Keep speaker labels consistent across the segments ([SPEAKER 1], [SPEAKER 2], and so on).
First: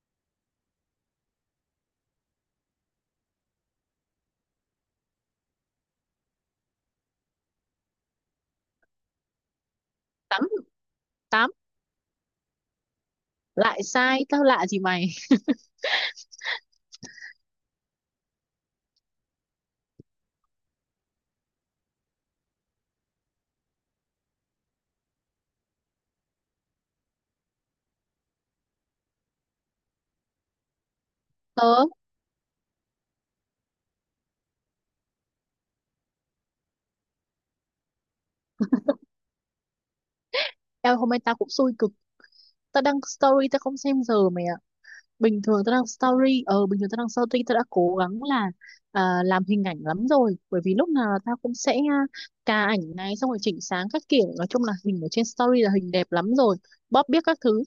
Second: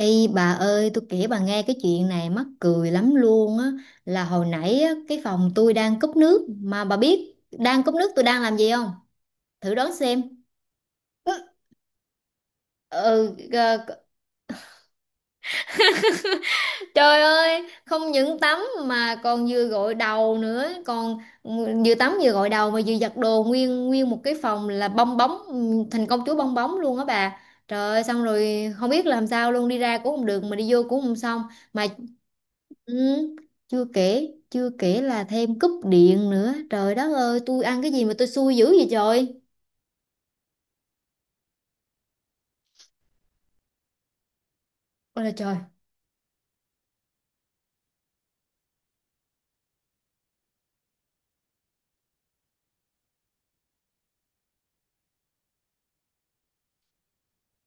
[SPEAKER 1] Ê bà ơi, tôi kể bà nghe cái chuyện này mắc cười lắm luôn á. Là hồi nãy á, cái phòng tôi đang cúp nước mà bà biết đang cúp nước tôi đang làm gì không? Thử đoán xem.
[SPEAKER 2] Tám. Tám.
[SPEAKER 1] Ừ,
[SPEAKER 2] Lại sai, tao lạ gì mày.
[SPEAKER 1] trời ơi, không những tắm mà còn vừa gội đầu nữa, còn vừa tắm vừa gội đầu mà vừa giặt đồ, nguyên nguyên một cái phòng là bong bóng, thành công chúa bong bóng luôn á bà. Trời ơi, xong rồi không biết làm sao luôn, đi ra cũng không được mà đi vô cũng không xong
[SPEAKER 2] tớ
[SPEAKER 1] mà. Ừ, Chưa kể, là thêm cúp điện nữa. Trời đất ơi, tôi ăn cái gì mà tôi xui dữ vậy trời.
[SPEAKER 2] em hôm nay tao cũng xui cực. Tao đăng story tao không xem giờ mày ạ.
[SPEAKER 1] Ôi là
[SPEAKER 2] Bình
[SPEAKER 1] trời.
[SPEAKER 2] thường tao đăng story, bình thường tao đăng story tao đã cố gắng là, làm hình ảnh lắm rồi, bởi vì lúc nào tao cũng sẽ, cà ảnh này xong rồi chỉnh sáng các kiểu, nói chung là hình ở trên story là hình đẹp lắm rồi, bóp biết các thứ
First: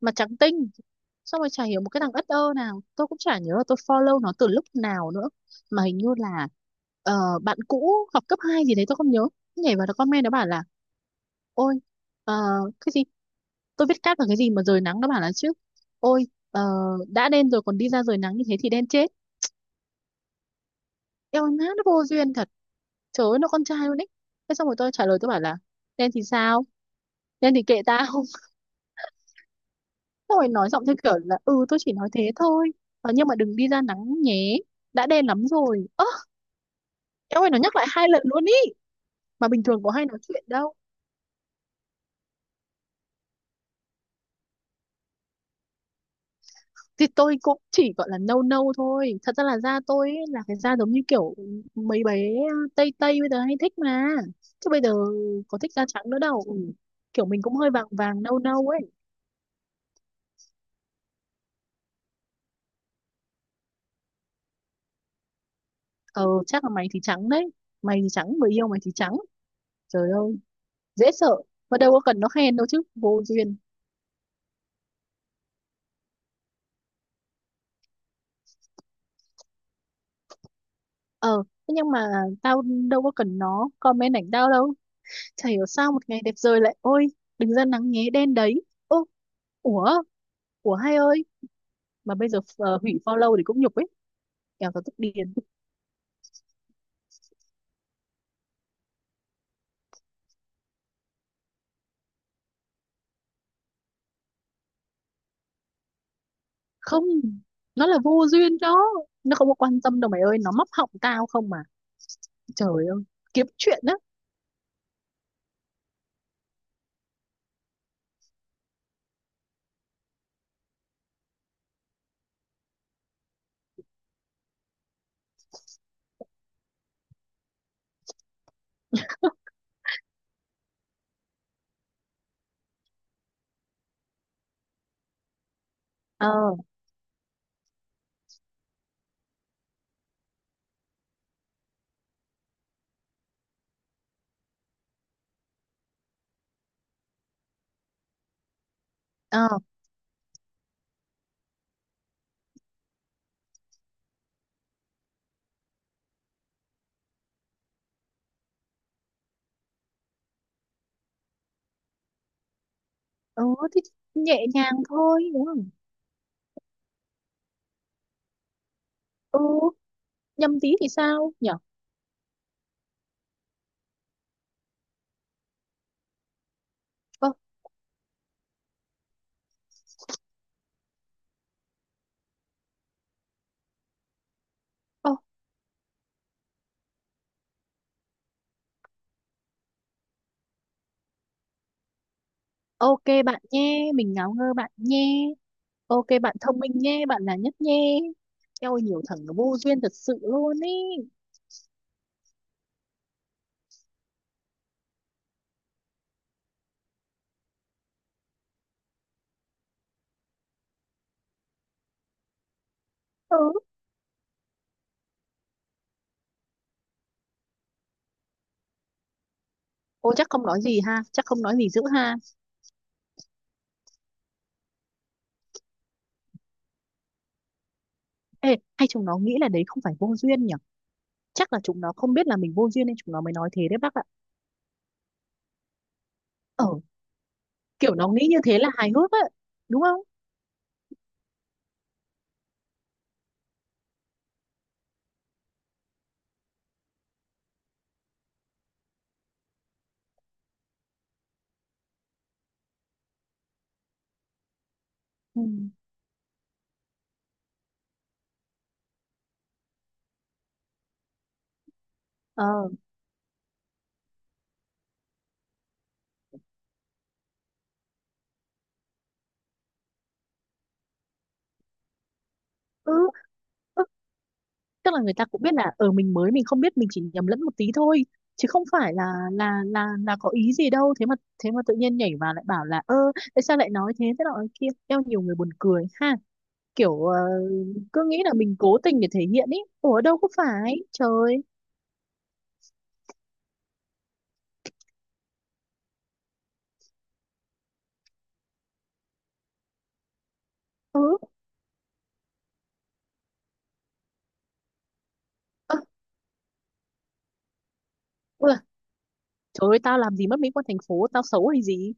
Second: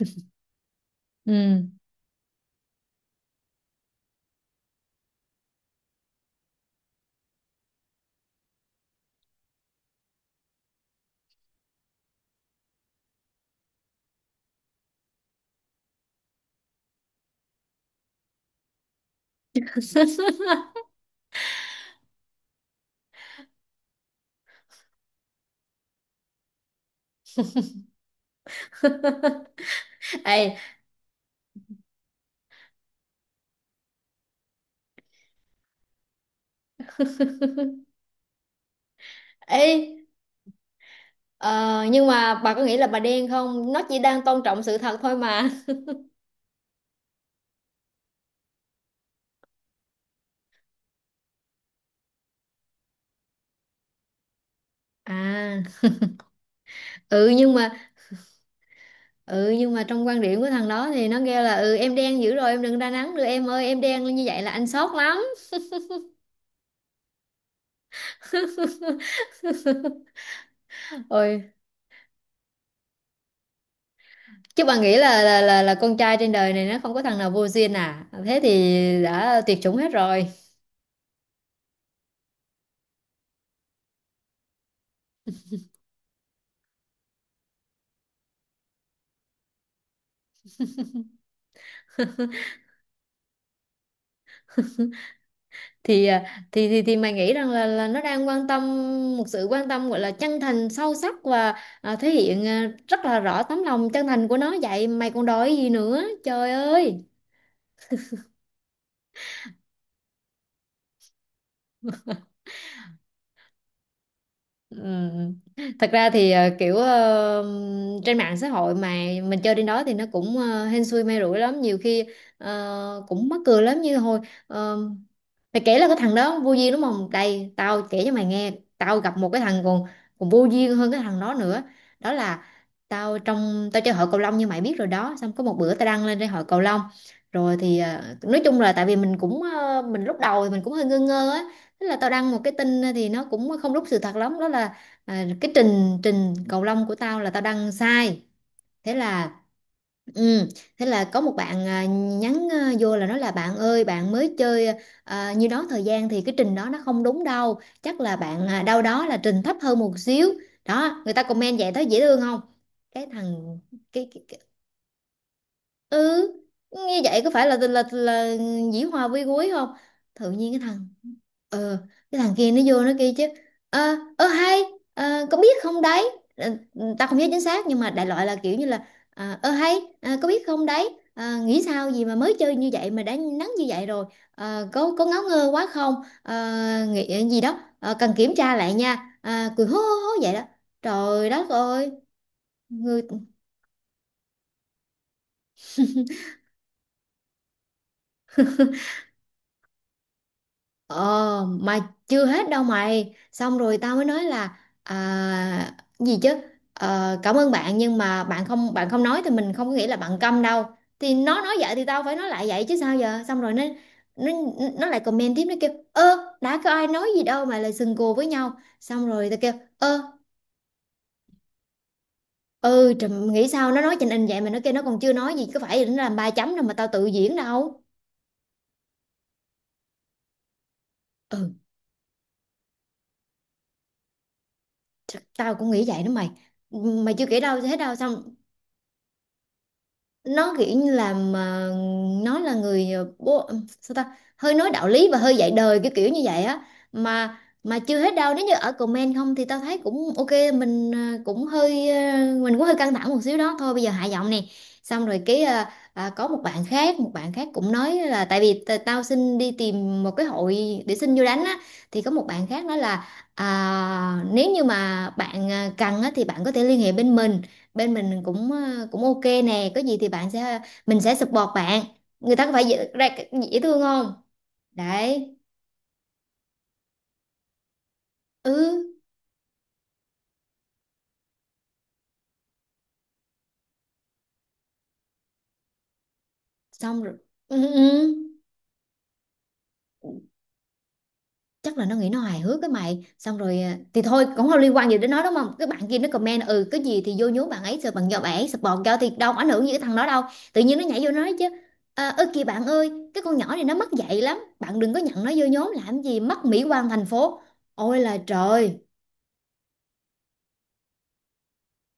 [SPEAKER 2] mà trắng tinh. Xong rồi chả
[SPEAKER 1] Ừ.
[SPEAKER 2] hiểu một cái thằng ất ơ nào, tôi cũng chả nhớ là tôi follow nó từ lúc nào nữa, mà hình như là, bạn cũ học cấp 2 gì đấy tôi không nhớ, nhảy vào nó comment, nó bảo là ôi, ờ, cái gì, tôi viết cát là cái gì mà rời nắng. Nó bảo là chứ ôi, đã đen rồi còn đi ra rời nắng như thế thì đen chết. Eo má, nó vô duyên thật. Trời ơi, nó con trai luôn ấy. Thế xong rồi tôi trả lời, tôi bảo là đen thì sao, đen thì kệ tao. Rồi
[SPEAKER 1] Ê,
[SPEAKER 2] nói giọng theo kiểu là ừ tôi chỉ nói thế thôi. Nhưng mà đừng đi ra nắng nhé, đã đen lắm rồi. Ơ em ơi, nó nhắc lại hai lần luôn ý, mà bình
[SPEAKER 1] ê,
[SPEAKER 2] thường có hay nói chuyện đâu.
[SPEAKER 1] ờ, nhưng mà bà có nghĩ là bà đen không? Nó chỉ đang tôn trọng sự thật thôi mà.
[SPEAKER 2] Thì tôi cũng chỉ gọi là nâu nâu thôi, thật ra là da tôi ý, là cái da giống như kiểu mấy bé tây tây bây giờ hay thích mà, chứ bây giờ có
[SPEAKER 1] À,
[SPEAKER 2] thích da trắng nữa đâu. Ừ. Kiểu
[SPEAKER 1] ừ
[SPEAKER 2] mình
[SPEAKER 1] nhưng
[SPEAKER 2] cũng
[SPEAKER 1] mà
[SPEAKER 2] hơi vàng vàng nâu nâu ấy.
[SPEAKER 1] trong quan điểm của thằng đó thì nó kêu là ừ em đen dữ rồi em đừng ra nắng nữa em ơi, em đen như vậy là anh sốt lắm.
[SPEAKER 2] Ờ Chắc là mày thì trắng đấy, mày thì trắng, người yêu mày thì trắng. Trời ơi, dễ sợ.
[SPEAKER 1] Ôi,
[SPEAKER 2] Mà đâu có cần nó khen đâu chứ, vô duyên.
[SPEAKER 1] chứ bà nghĩ là con trai trên đời này nó không có thằng nào vô duyên à? Thế thì đã tuyệt chủng hết rồi.
[SPEAKER 2] Ờ, thế nhưng mà tao đâu có cần nó comment ảnh tao đâu. Chả hiểu sao một ngày đẹp trời lại ôi, đừng ra nắng nhé, đen đấy. Ô, ủa, ủa hay ơi. Mà bây giờ hủy follow thì cũng nhục ấy. Kẻo tao tức điên.
[SPEAKER 1] Thì à, thì thì, thì mày nghĩ rằng là nó đang quan tâm, một sự quan tâm gọi là chân thành sâu sắc và thể hiện rất là rõ tấm lòng chân thành của nó, vậy mày còn đòi gì nữa trời ơi.
[SPEAKER 2] Không, nó là vô duyên đó. Nó không có quan tâm đâu mày ơi, nó móc họng tao không mà. Trời ơi, kiếm chuyện á.
[SPEAKER 1] Ừ. Thật ra thì kiểu trên mạng xã hội mà mình chơi trên đó thì nó cũng hên xui may rủi lắm. Nhiều khi cũng mắc cười lắm, như hồi ờ, mày kể là cái thằng đó vô duyên đúng không, đây tao kể cho mày nghe. Tao gặp một cái thằng còn còn vô duyên hơn cái thằng đó nữa. Đó là tao chơi hội cầu lông như mày biết rồi đó, xong có một bữa tao đăng lên trên
[SPEAKER 2] Ờ.
[SPEAKER 1] hội cầu lông, rồi thì nói chung là tại vì mình cũng ờ, mình lúc đầu thì mình cũng hơi ngơ ngơ á. Thế là tao đăng một cái tin, thì nó cũng không đúng sự thật lắm, đó là cái trình trình cầu lông của tao là tao đăng sai. thế là
[SPEAKER 2] Ờ.
[SPEAKER 1] ừ, thế là có một bạn nhắn vô là nói là bạn ơi, bạn mới chơi nhiêu đó thời gian thì cái trình đó nó không đúng đâu, chắc là bạn đâu đó là trình thấp hơn một xíu đó. Người ta comment vậy thấy dễ thương không? Cái
[SPEAKER 2] Ờ.
[SPEAKER 1] thằng,
[SPEAKER 2] Thì
[SPEAKER 1] cái
[SPEAKER 2] nhẹ nhàng thôi, đúng không?
[SPEAKER 1] ừ như vậy có phải là dĩ hòa vi
[SPEAKER 2] Ừ,
[SPEAKER 1] quý không? Tự nhiên
[SPEAKER 2] nhầm tí thì sao nhở?
[SPEAKER 1] ờ cái thằng kia nó vô nó kêu chứ ờ hay, có biết không đấy. Tao không nhớ
[SPEAKER 2] Ờ.
[SPEAKER 1] chính xác nhưng mà đại loại là kiểu như là hay, có biết không đấy. Nghĩ sao gì mà mới chơi như vậy mà đã nắng như vậy rồi. Có
[SPEAKER 2] Ờ.
[SPEAKER 1] ngáo ngơ quá không. Ờ, Nghĩ gì đó. Ờ, Cần kiểm tra lại nha. Ờ, Cười hố hố hố vậy đó. Trời đất ơi, người.
[SPEAKER 2] Ok bạn nhé, mình ngáo ngơ bạn nhé. Ok bạn thông minh nhé, bạn là nhất nhé. Eo ơi, nhiều thằng nó vô duyên thật sự luôn ý.
[SPEAKER 1] Ờ mà chưa hết đâu mày. Xong rồi tao mới nói là gì chứ, cảm ơn bạn, nhưng mà bạn không nói thì mình không có nghĩ là bạn câm đâu. Thì nó nói vậy thì tao phải nói lại vậy chứ sao giờ. Xong
[SPEAKER 2] Ừ.
[SPEAKER 1] rồi nó, nó lại comment tiếp. Nó kêu ơ, đã có ai nói gì đâu mà lại sừng cù với nhau. Xong rồi tao kêu ơ,
[SPEAKER 2] Ô, chắc không nói gì ha, chắc không nói gì dữ ha.
[SPEAKER 1] ừ trùm, nghĩ sao nó nói trình in vậy mà nó kêu nó còn chưa nói gì, có phải nó làm ba chấm đâu mà tao tự diễn đâu.
[SPEAKER 2] Ê, hay chúng nó nghĩ là đấy không phải vô duyên nhỉ? Chắc
[SPEAKER 1] Ừ,
[SPEAKER 2] là chúng nó không biết là mình vô duyên nên chúng nó mới nói thế đấy bác ạ.
[SPEAKER 1] chắc tao cũng nghĩ vậy đó mày.
[SPEAKER 2] Ờ,
[SPEAKER 1] Mày chưa kể đâu hết đâu.
[SPEAKER 2] kiểu nó nghĩ
[SPEAKER 1] Xong
[SPEAKER 2] như thế là hài hước á, đúng không?
[SPEAKER 1] nó kiểu như là mà nó là người, bố sao ta, hơi nói đạo lý và hơi dạy đời kiểu kiểu như vậy á. mà mà chưa hết đâu, nếu như ở comment không thì tao thấy cũng ok, mình cũng hơi ờ, mình cũng hơi căng thẳng một xíu đó thôi, bây giờ hạ giọng nè. Xong rồi
[SPEAKER 2] Ừ.
[SPEAKER 1] cái có một bạn khác, cũng nói là tại vì tao xin đi tìm một cái hội để xin vô đánh á, thì có một bạn khác
[SPEAKER 2] Ờ.
[SPEAKER 1] nói là nếu như mà bạn cần á, thì bạn có thể liên hệ bên mình, bên mình cũng cũng ok nè, có gì thì bạn sẽ mình sẽ support bạn. Người ta có phải
[SPEAKER 2] Ừ.
[SPEAKER 1] dễ thương
[SPEAKER 2] Ừ.
[SPEAKER 1] không?
[SPEAKER 2] Tức là người ta
[SPEAKER 1] Đấy.
[SPEAKER 2] cũng biết là ở mình mới, mình không biết, mình chỉ nhầm lẫn một tí thôi, chứ không phải
[SPEAKER 1] Ừ.
[SPEAKER 2] là có ý gì đâu. Thế mà thế mà tự nhiên nhảy vào lại bảo là ơ tại sao lại nói thế, thế nọ thế kia. Eo, nhiều người buồn cười ha.
[SPEAKER 1] Xong
[SPEAKER 2] Kiểu
[SPEAKER 1] rồi ừ, ừ.
[SPEAKER 2] cứ
[SPEAKER 1] ừ.
[SPEAKER 2] nghĩ là mình cố tình để thể hiện ý, ủa đâu có phải trời.
[SPEAKER 1] chắc là nó nghĩ nó hài hước cái mày. Xong rồi thì thôi cũng không liên quan gì đến nó đúng không, cái bạn kia nó comment ừ cái gì thì vô nhố bạn ấy rồi, bạn do bạn ấy support cho, thì đâu có ảnh hưởng gì cái thằng đó đâu. Tự nhiên nó nhảy vô
[SPEAKER 2] Ừ.
[SPEAKER 1] nói chứ ơ kìa bạn ơi, cái con nhỏ này nó mất dạy lắm, bạn đừng có nhận nó vô nhóm
[SPEAKER 2] Ơ,
[SPEAKER 1] làm gì mất mỹ quan thành phố. Ôi là
[SPEAKER 2] ôi là,
[SPEAKER 1] trời.
[SPEAKER 2] trời ơi tao làm gì mất mỹ quan thành phố, tao xấu hay gì.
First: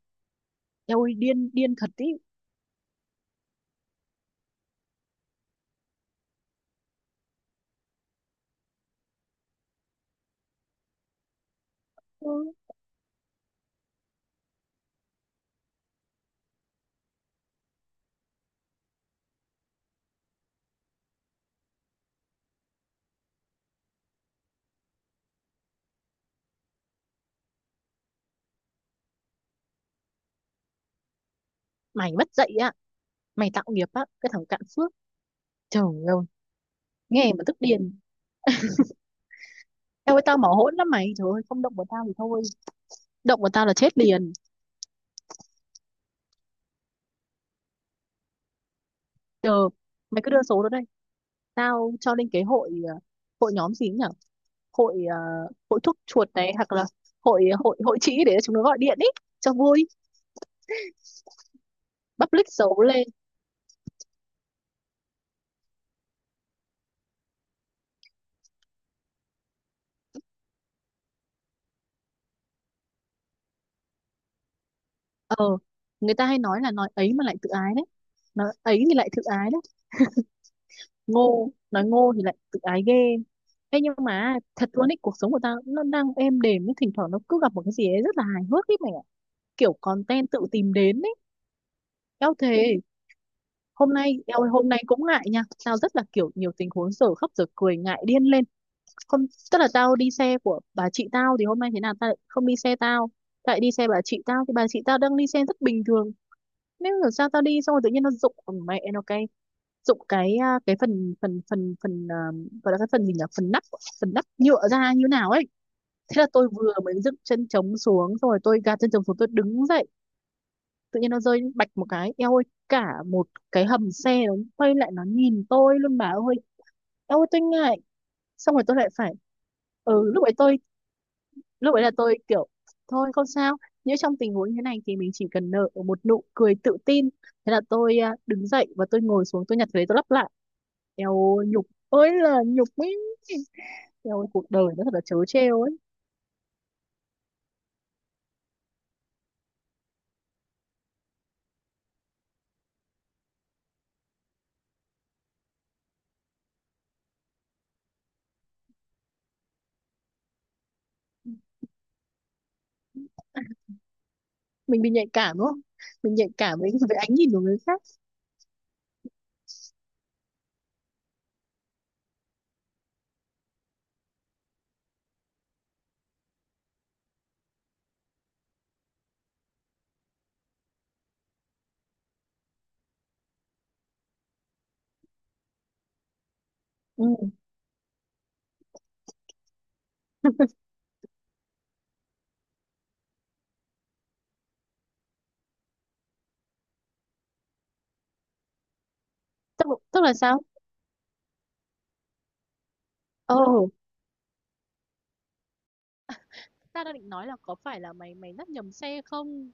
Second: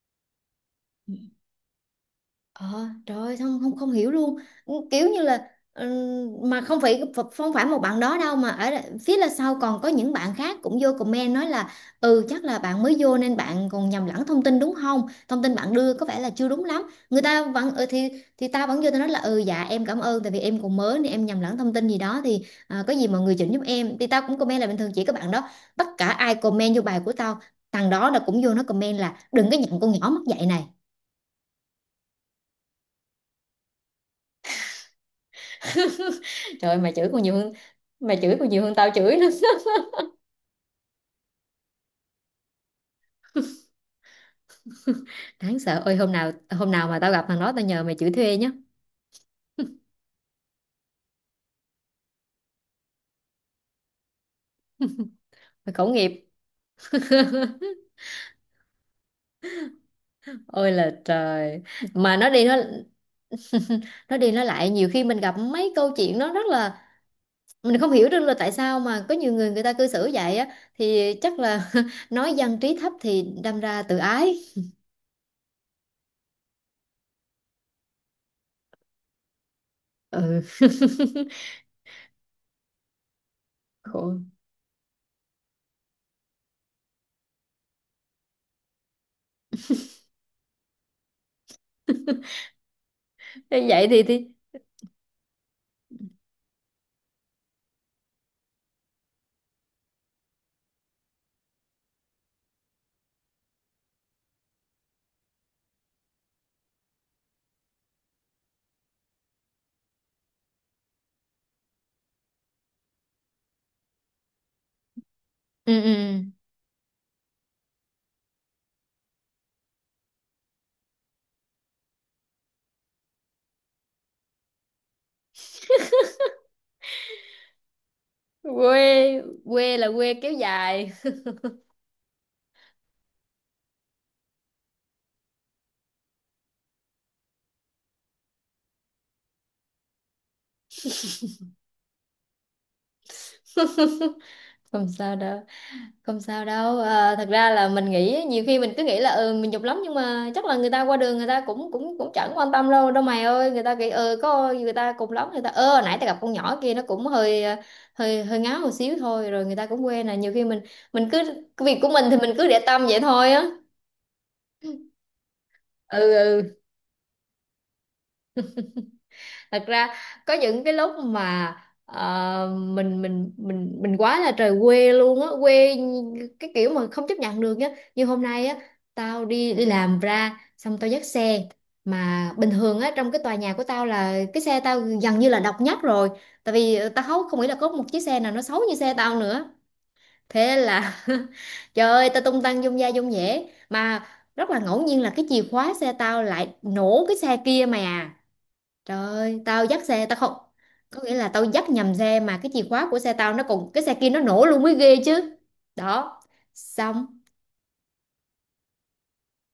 [SPEAKER 2] Eo ơi điên điên thật ý.
[SPEAKER 1] Ờ, trời ơi, không không không hiểu luôn. Ừ, kiểu như là mà không phải, không phải một bạn đó đâu, mà ở phía là sau còn có những bạn khác cũng vô comment nói là ừ chắc
[SPEAKER 2] Ừ.
[SPEAKER 1] là bạn mới vô nên bạn còn nhầm lẫn thông tin đúng không, thông tin bạn đưa có vẻ là chưa đúng lắm. Người ta vẫn ừ, thì tao vẫn vô tao nói là ừ dạ em cảm ơn, tại vì em còn mới nên em nhầm lẫn thông tin gì đó thì có gì mọi người chỉnh giúp em, thì tao cũng comment là bình thường chỉ các bạn đó, tất cả ai comment vô bài của tao. Thằng đó là cũng vô nó comment là đừng có nhận con nhỏ mất dạy này.
[SPEAKER 2] Mày mất dạy ạ, mày tạo nghiệp á cái thằng cạn phước. Trời ơi,
[SPEAKER 1] Trời ơi, mày chửi còn
[SPEAKER 2] nghe
[SPEAKER 1] nhiều
[SPEAKER 2] mà
[SPEAKER 1] hơn,
[SPEAKER 2] tức điên.
[SPEAKER 1] mày chửi còn nhiều hơn tao chửi nữa.
[SPEAKER 2] Tao ơi tao mỏ hỗn lắm mày, trời ơi không động vào tao thì thôi, động vào tao là chết liền.
[SPEAKER 1] Đáng sợ. Ôi hôm nào, mà tao gặp thằng đó tao nhờ mày chửi thuê nhé.
[SPEAKER 2] Ờ, mày cứ đưa số đó đây, tao cho lên cái hội, hội nhóm gì nhỉ, hội,
[SPEAKER 1] Mày
[SPEAKER 2] hội
[SPEAKER 1] khẩu
[SPEAKER 2] thuốc
[SPEAKER 1] nghiệp.
[SPEAKER 2] chuột này, hoặc là hội hội hội trĩ để chúng nó gọi điện ý, cho vui,
[SPEAKER 1] Ôi là trời. Mà
[SPEAKER 2] public xấu lên.
[SPEAKER 1] nó đi nó lại, nhiều khi mình gặp mấy câu chuyện nó rất là, mình không hiểu được là tại sao mà có nhiều người người ta cư xử vậy á, thì chắc là nói dân trí thấp thì đâm ra tự ái.
[SPEAKER 2] Ờ, người ta hay nói là nói ấy mà lại tự ái đấy, nói ấy thì lại tự ái đấy,
[SPEAKER 1] Ừ.
[SPEAKER 2] ngô nói ngô thì lại tự ái ghê. Thế nhưng
[SPEAKER 1] Khổ.
[SPEAKER 2] mà thật luôn ý, cuộc sống của tao nó đang êm đềm nhưng thỉnh thoảng nó cứ gặp một cái gì ấy rất là hài hước ấy mày ạ. Kiểu content tự tìm đến ấy. Eo, thề.
[SPEAKER 1] Thế vậy
[SPEAKER 2] Hôm
[SPEAKER 1] thì
[SPEAKER 2] nay eo ơi, hôm nay cũng ngại nha, tao rất là kiểu nhiều tình huống dở khóc dở cười, ngại điên lên. Không, tức là tao đi xe của bà chị tao, thì hôm nay thế nào tao lại không đi xe tao, tại đi xe bà chị tao thì bà chị tao đang đi xe rất bình thường, nếu là sao tao đi xong rồi tự nhiên nó rụng, mẹ nó cái, rụng cái, cái phần phần phần phần à, gọi là cái phần gì nhỉ, phần nắp, phần nắp nhựa ra như nào ấy.
[SPEAKER 1] ừ ừ,
[SPEAKER 2] Thế là tôi vừa mới dựng chân chống xuống, xong rồi tôi gạt chân chống xuống, tôi đứng dậy, tự nhiên nó rơi bạch một cái, eo ơi cả một cái hầm xe nó quay lại nó nhìn tôi luôn bà ơi. Eo ơi tôi ngại. Xong rồi tôi lại phải,
[SPEAKER 1] quê, quê là quê
[SPEAKER 2] lúc
[SPEAKER 1] kéo
[SPEAKER 2] ấy tôi,
[SPEAKER 1] dài.
[SPEAKER 2] lúc ấy là tôi kiểu thôi không sao, nếu trong tình huống như thế này thì mình chỉ cần nở một nụ cười tự tin. Thế là tôi, đứng dậy và tôi ngồi xuống, tôi nhặt cái đấy tôi lắp lại. Eo ơi, nhục ơi là nhục ấy. Eo ơi, cuộc đời nó
[SPEAKER 1] Không
[SPEAKER 2] thật là
[SPEAKER 1] sao
[SPEAKER 2] trớ
[SPEAKER 1] đâu,
[SPEAKER 2] trêu ấy.
[SPEAKER 1] không sao đâu, thật ra là mình nghĩ nhiều khi mình cứ nghĩ là ừ, mình nhục lắm, nhưng mà chắc là người ta qua đường người ta cũng cũng cũng chẳng quan tâm đâu đâu mày ơi. Người ta nghĩ ờ có, người ta cùng lắm người ta ơ nãy ta gặp con nhỏ kia nó cũng hơi ờ, hơi hơi ngáo một xíu thôi, rồi người ta cũng quên. Là nhiều khi mình cứ cái việc của mình thì mình cứ để tâm vậy thôi á.
[SPEAKER 2] Mình bị nhạy cảm đúng không,
[SPEAKER 1] Ừ
[SPEAKER 2] mình nhạy
[SPEAKER 1] ừ.
[SPEAKER 2] cảm với với ánh nhìn của người khác.
[SPEAKER 1] Thật ra có những cái lúc mà mình quá là trời quê luôn á, quê cái kiểu mà không chấp nhận được á. Như hôm nay á, tao đi đi làm ra xong tao dắt xe, mà bình thường á trong cái tòa nhà của tao là cái xe tao gần như là độc nhất rồi, tại vì
[SPEAKER 2] Ừ.
[SPEAKER 1] không nghĩ là có một chiếc xe nào nó xấu như xe tao nữa. Thế là trời ơi tao tung tăng dung da dung dẻ mà, rất là ngẫu nhiên là cái chìa khóa xe tao lại nổ cái xe kia mày à. Trời ơi, tao
[SPEAKER 2] tức,
[SPEAKER 1] dắt
[SPEAKER 2] tức
[SPEAKER 1] xe
[SPEAKER 2] là
[SPEAKER 1] tao, không
[SPEAKER 2] sao?
[SPEAKER 1] có nghĩa là tao dắt nhầm xe mà cái chìa khóa của xe tao
[SPEAKER 2] Ờ.
[SPEAKER 1] nó còn cái xe kia nó nổ luôn mới ghê chứ. Đó.
[SPEAKER 2] Ta đang
[SPEAKER 1] Xong,
[SPEAKER 2] định nói là có phải là mày mày dắt nhầm xe không?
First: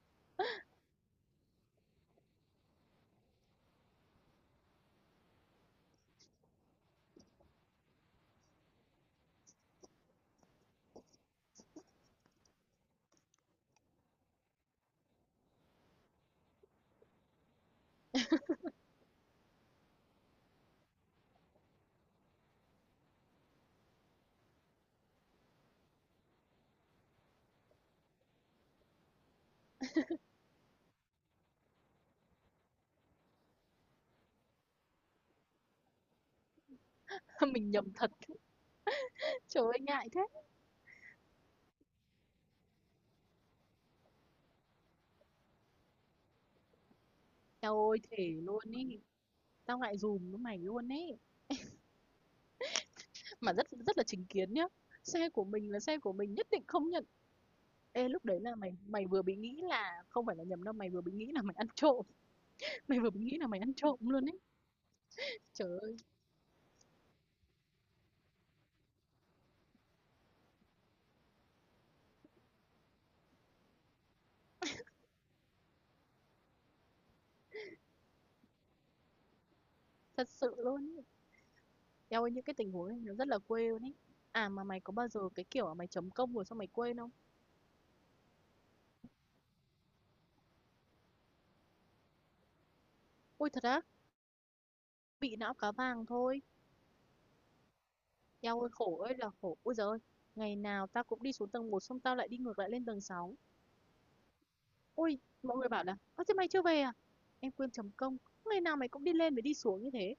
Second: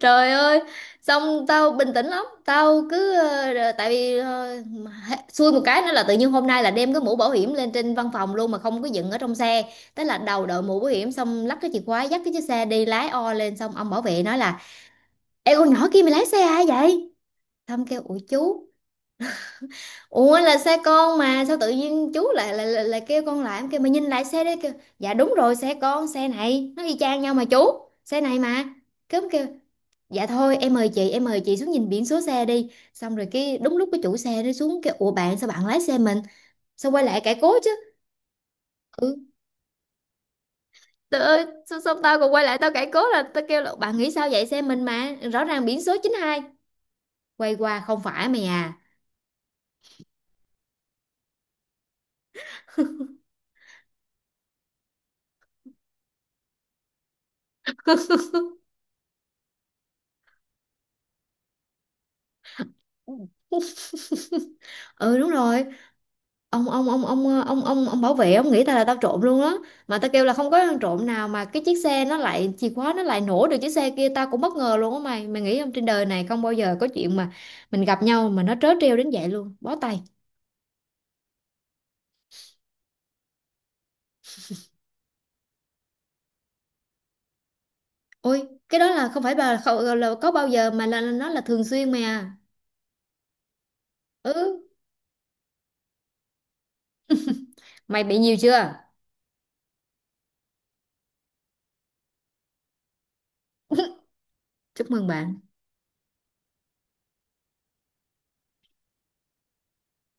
[SPEAKER 1] trời ơi, xong tao bình tĩnh lắm, tao cứ tại vì xui một cái nữa là tự nhiên hôm nay là đem cái mũ bảo hiểm lên trên văn phòng luôn mà không có dựng ở trong xe. Thế là đầu đội mũ bảo hiểm, xong lắc cái chìa khóa dắt cái chiếc xe đi lái o lên, xong ông bảo vệ nói là "Ê con nhỏ kia mày lái xe ai vậy?" Xong kêu "Ủa chú, ủa là xe con mà sao tự nhiên chú lại lại kêu con". Lại em kêu mà nhìn lại xe đấy kêu "dạ đúng rồi xe con, xe này nó y chang nhau mà chú, xe này mà". Cứ kêu "dạ thôi em mời chị, em mời chị xuống nhìn biển số xe đi". Xong rồi cái đúng lúc cái chủ xe nó xuống kêu "ủa bạn sao bạn lái xe mình". Sao quay lại cãi cố chứ.
[SPEAKER 2] Mình nhầm thật.
[SPEAKER 1] Ừ.
[SPEAKER 2] Trời ơi ngại thế.
[SPEAKER 1] Trời ơi, sao tao còn quay lại tao cãi cố, là tao kêu là bạn nghĩ sao vậy xe mình mà, rõ ràng biển số 92, quay
[SPEAKER 2] Eo
[SPEAKER 1] qua
[SPEAKER 2] ơi
[SPEAKER 1] không
[SPEAKER 2] thể
[SPEAKER 1] phải mày
[SPEAKER 2] luôn
[SPEAKER 1] à.
[SPEAKER 2] ý. Tao ngại dùm với mày luôn ý. Mà rất rất là chính kiến nhá. Xe của mình là xe của mình, nhất định không nhận. Ê lúc đấy là mày mày vừa bị nghĩ là không phải là nhầm đâu, mày vừa bị nghĩ là mày ăn trộm. Mày vừa bị nghĩ là mày ăn trộm luôn ấy.
[SPEAKER 1] Ừ đúng rồi.
[SPEAKER 2] Trời ơi,
[SPEAKER 1] Ông bảo vệ ông nghĩ tao là tao trộm luôn á, mà tao kêu là không có ăn trộm nào mà cái chiếc xe nó lại chìa khóa nó lại nổ được chiếc xe kia, tao cũng bất ngờ luôn á mày. Mày nghĩ không, trên đời này không bao giờ có chuyện mà mình gặp nhau mà nó trớ trêu đến vậy luôn, bó tay.
[SPEAKER 2] thật sự luôn ý. Eo ơi những cái tình huống này nó rất là quê luôn ý. À mà mày có bao giờ cái kiểu là mày chấm công rồi xong mày quên không?
[SPEAKER 1] Ôi cái đó là không phải bà không, là có bao giờ mà là nó là thường xuyên mày à.
[SPEAKER 2] Ôi thật á,
[SPEAKER 1] Ừ.
[SPEAKER 2] bị não cá vàng thôi.
[SPEAKER 1] Mày bị nhiều
[SPEAKER 2] Eo ơi
[SPEAKER 1] chưa?
[SPEAKER 2] khổ ơi là khổ. Ôi giời ơi, ngày nào tao cũng đi xuống tầng một, xong tao lại đi ngược lại lên tầng sáu.
[SPEAKER 1] Chúc mừng
[SPEAKER 2] Ôi,
[SPEAKER 1] bạn.
[SPEAKER 2] mọi người bảo là ơ thế mày chưa về à, em quên chấm công. Ngày nào mày cũng đi lên và đi xuống như thế.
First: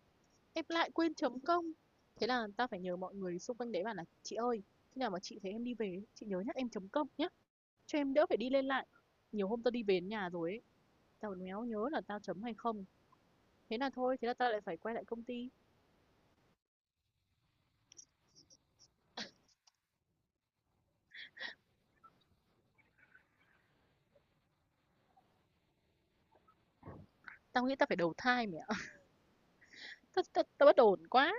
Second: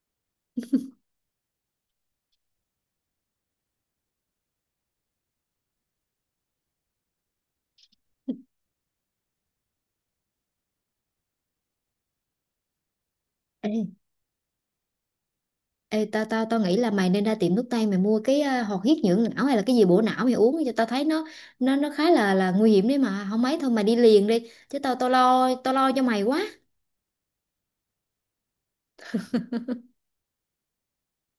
[SPEAKER 2] Em lại quên chấm công. Thế là tao phải nhờ mọi người xung quanh đấy bảo là chị ơi, khi nào mà chị thấy em đi về chị nhớ nhắc em chấm công nhé, cho em đỡ phải đi lên lại. Nhiều hôm tao đi về đến nhà rồi ấy, tao còn méo nhớ là tao chấm hay không.
[SPEAKER 1] Ê,
[SPEAKER 2] Thế là thôi, thế là tao lại phải quay lại công ty.
[SPEAKER 1] Ê, tao tao tao nghĩ là mày nên ra tiệm thuốc tây mày mua cái hoạt huyết dưỡng não hay là cái gì bổ não mày uống cho tao thấy, nó khá là nguy hiểm đấy, mà không mấy thôi mày đi liền đi chứ tao, tao lo cho mày quá.
[SPEAKER 2] Tao nghĩ tao phải đầu thai mẹ. Tao bất ổn quá.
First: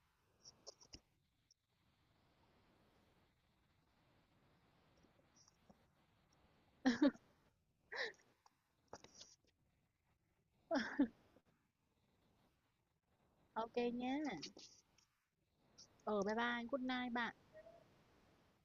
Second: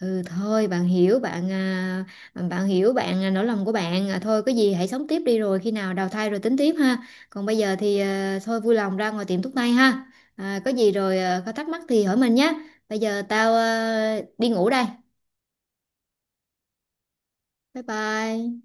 [SPEAKER 1] Ừ thôi, bạn hiểu bạn à, nỗi lòng của bạn à, thôi có gì hãy sống tiếp đi, rồi khi nào đào thai rồi tính tiếp ha. Còn bây giờ thì thôi vui lòng ra ngoài tiệm thuốc tây ha. Có gì rồi có thắc mắc thì hỏi mình nhé. Bây giờ tao
[SPEAKER 2] Ok nhá.
[SPEAKER 1] đi ngủ đây.
[SPEAKER 2] Ờ bye bye, good night bạn.
[SPEAKER 1] Bye bye.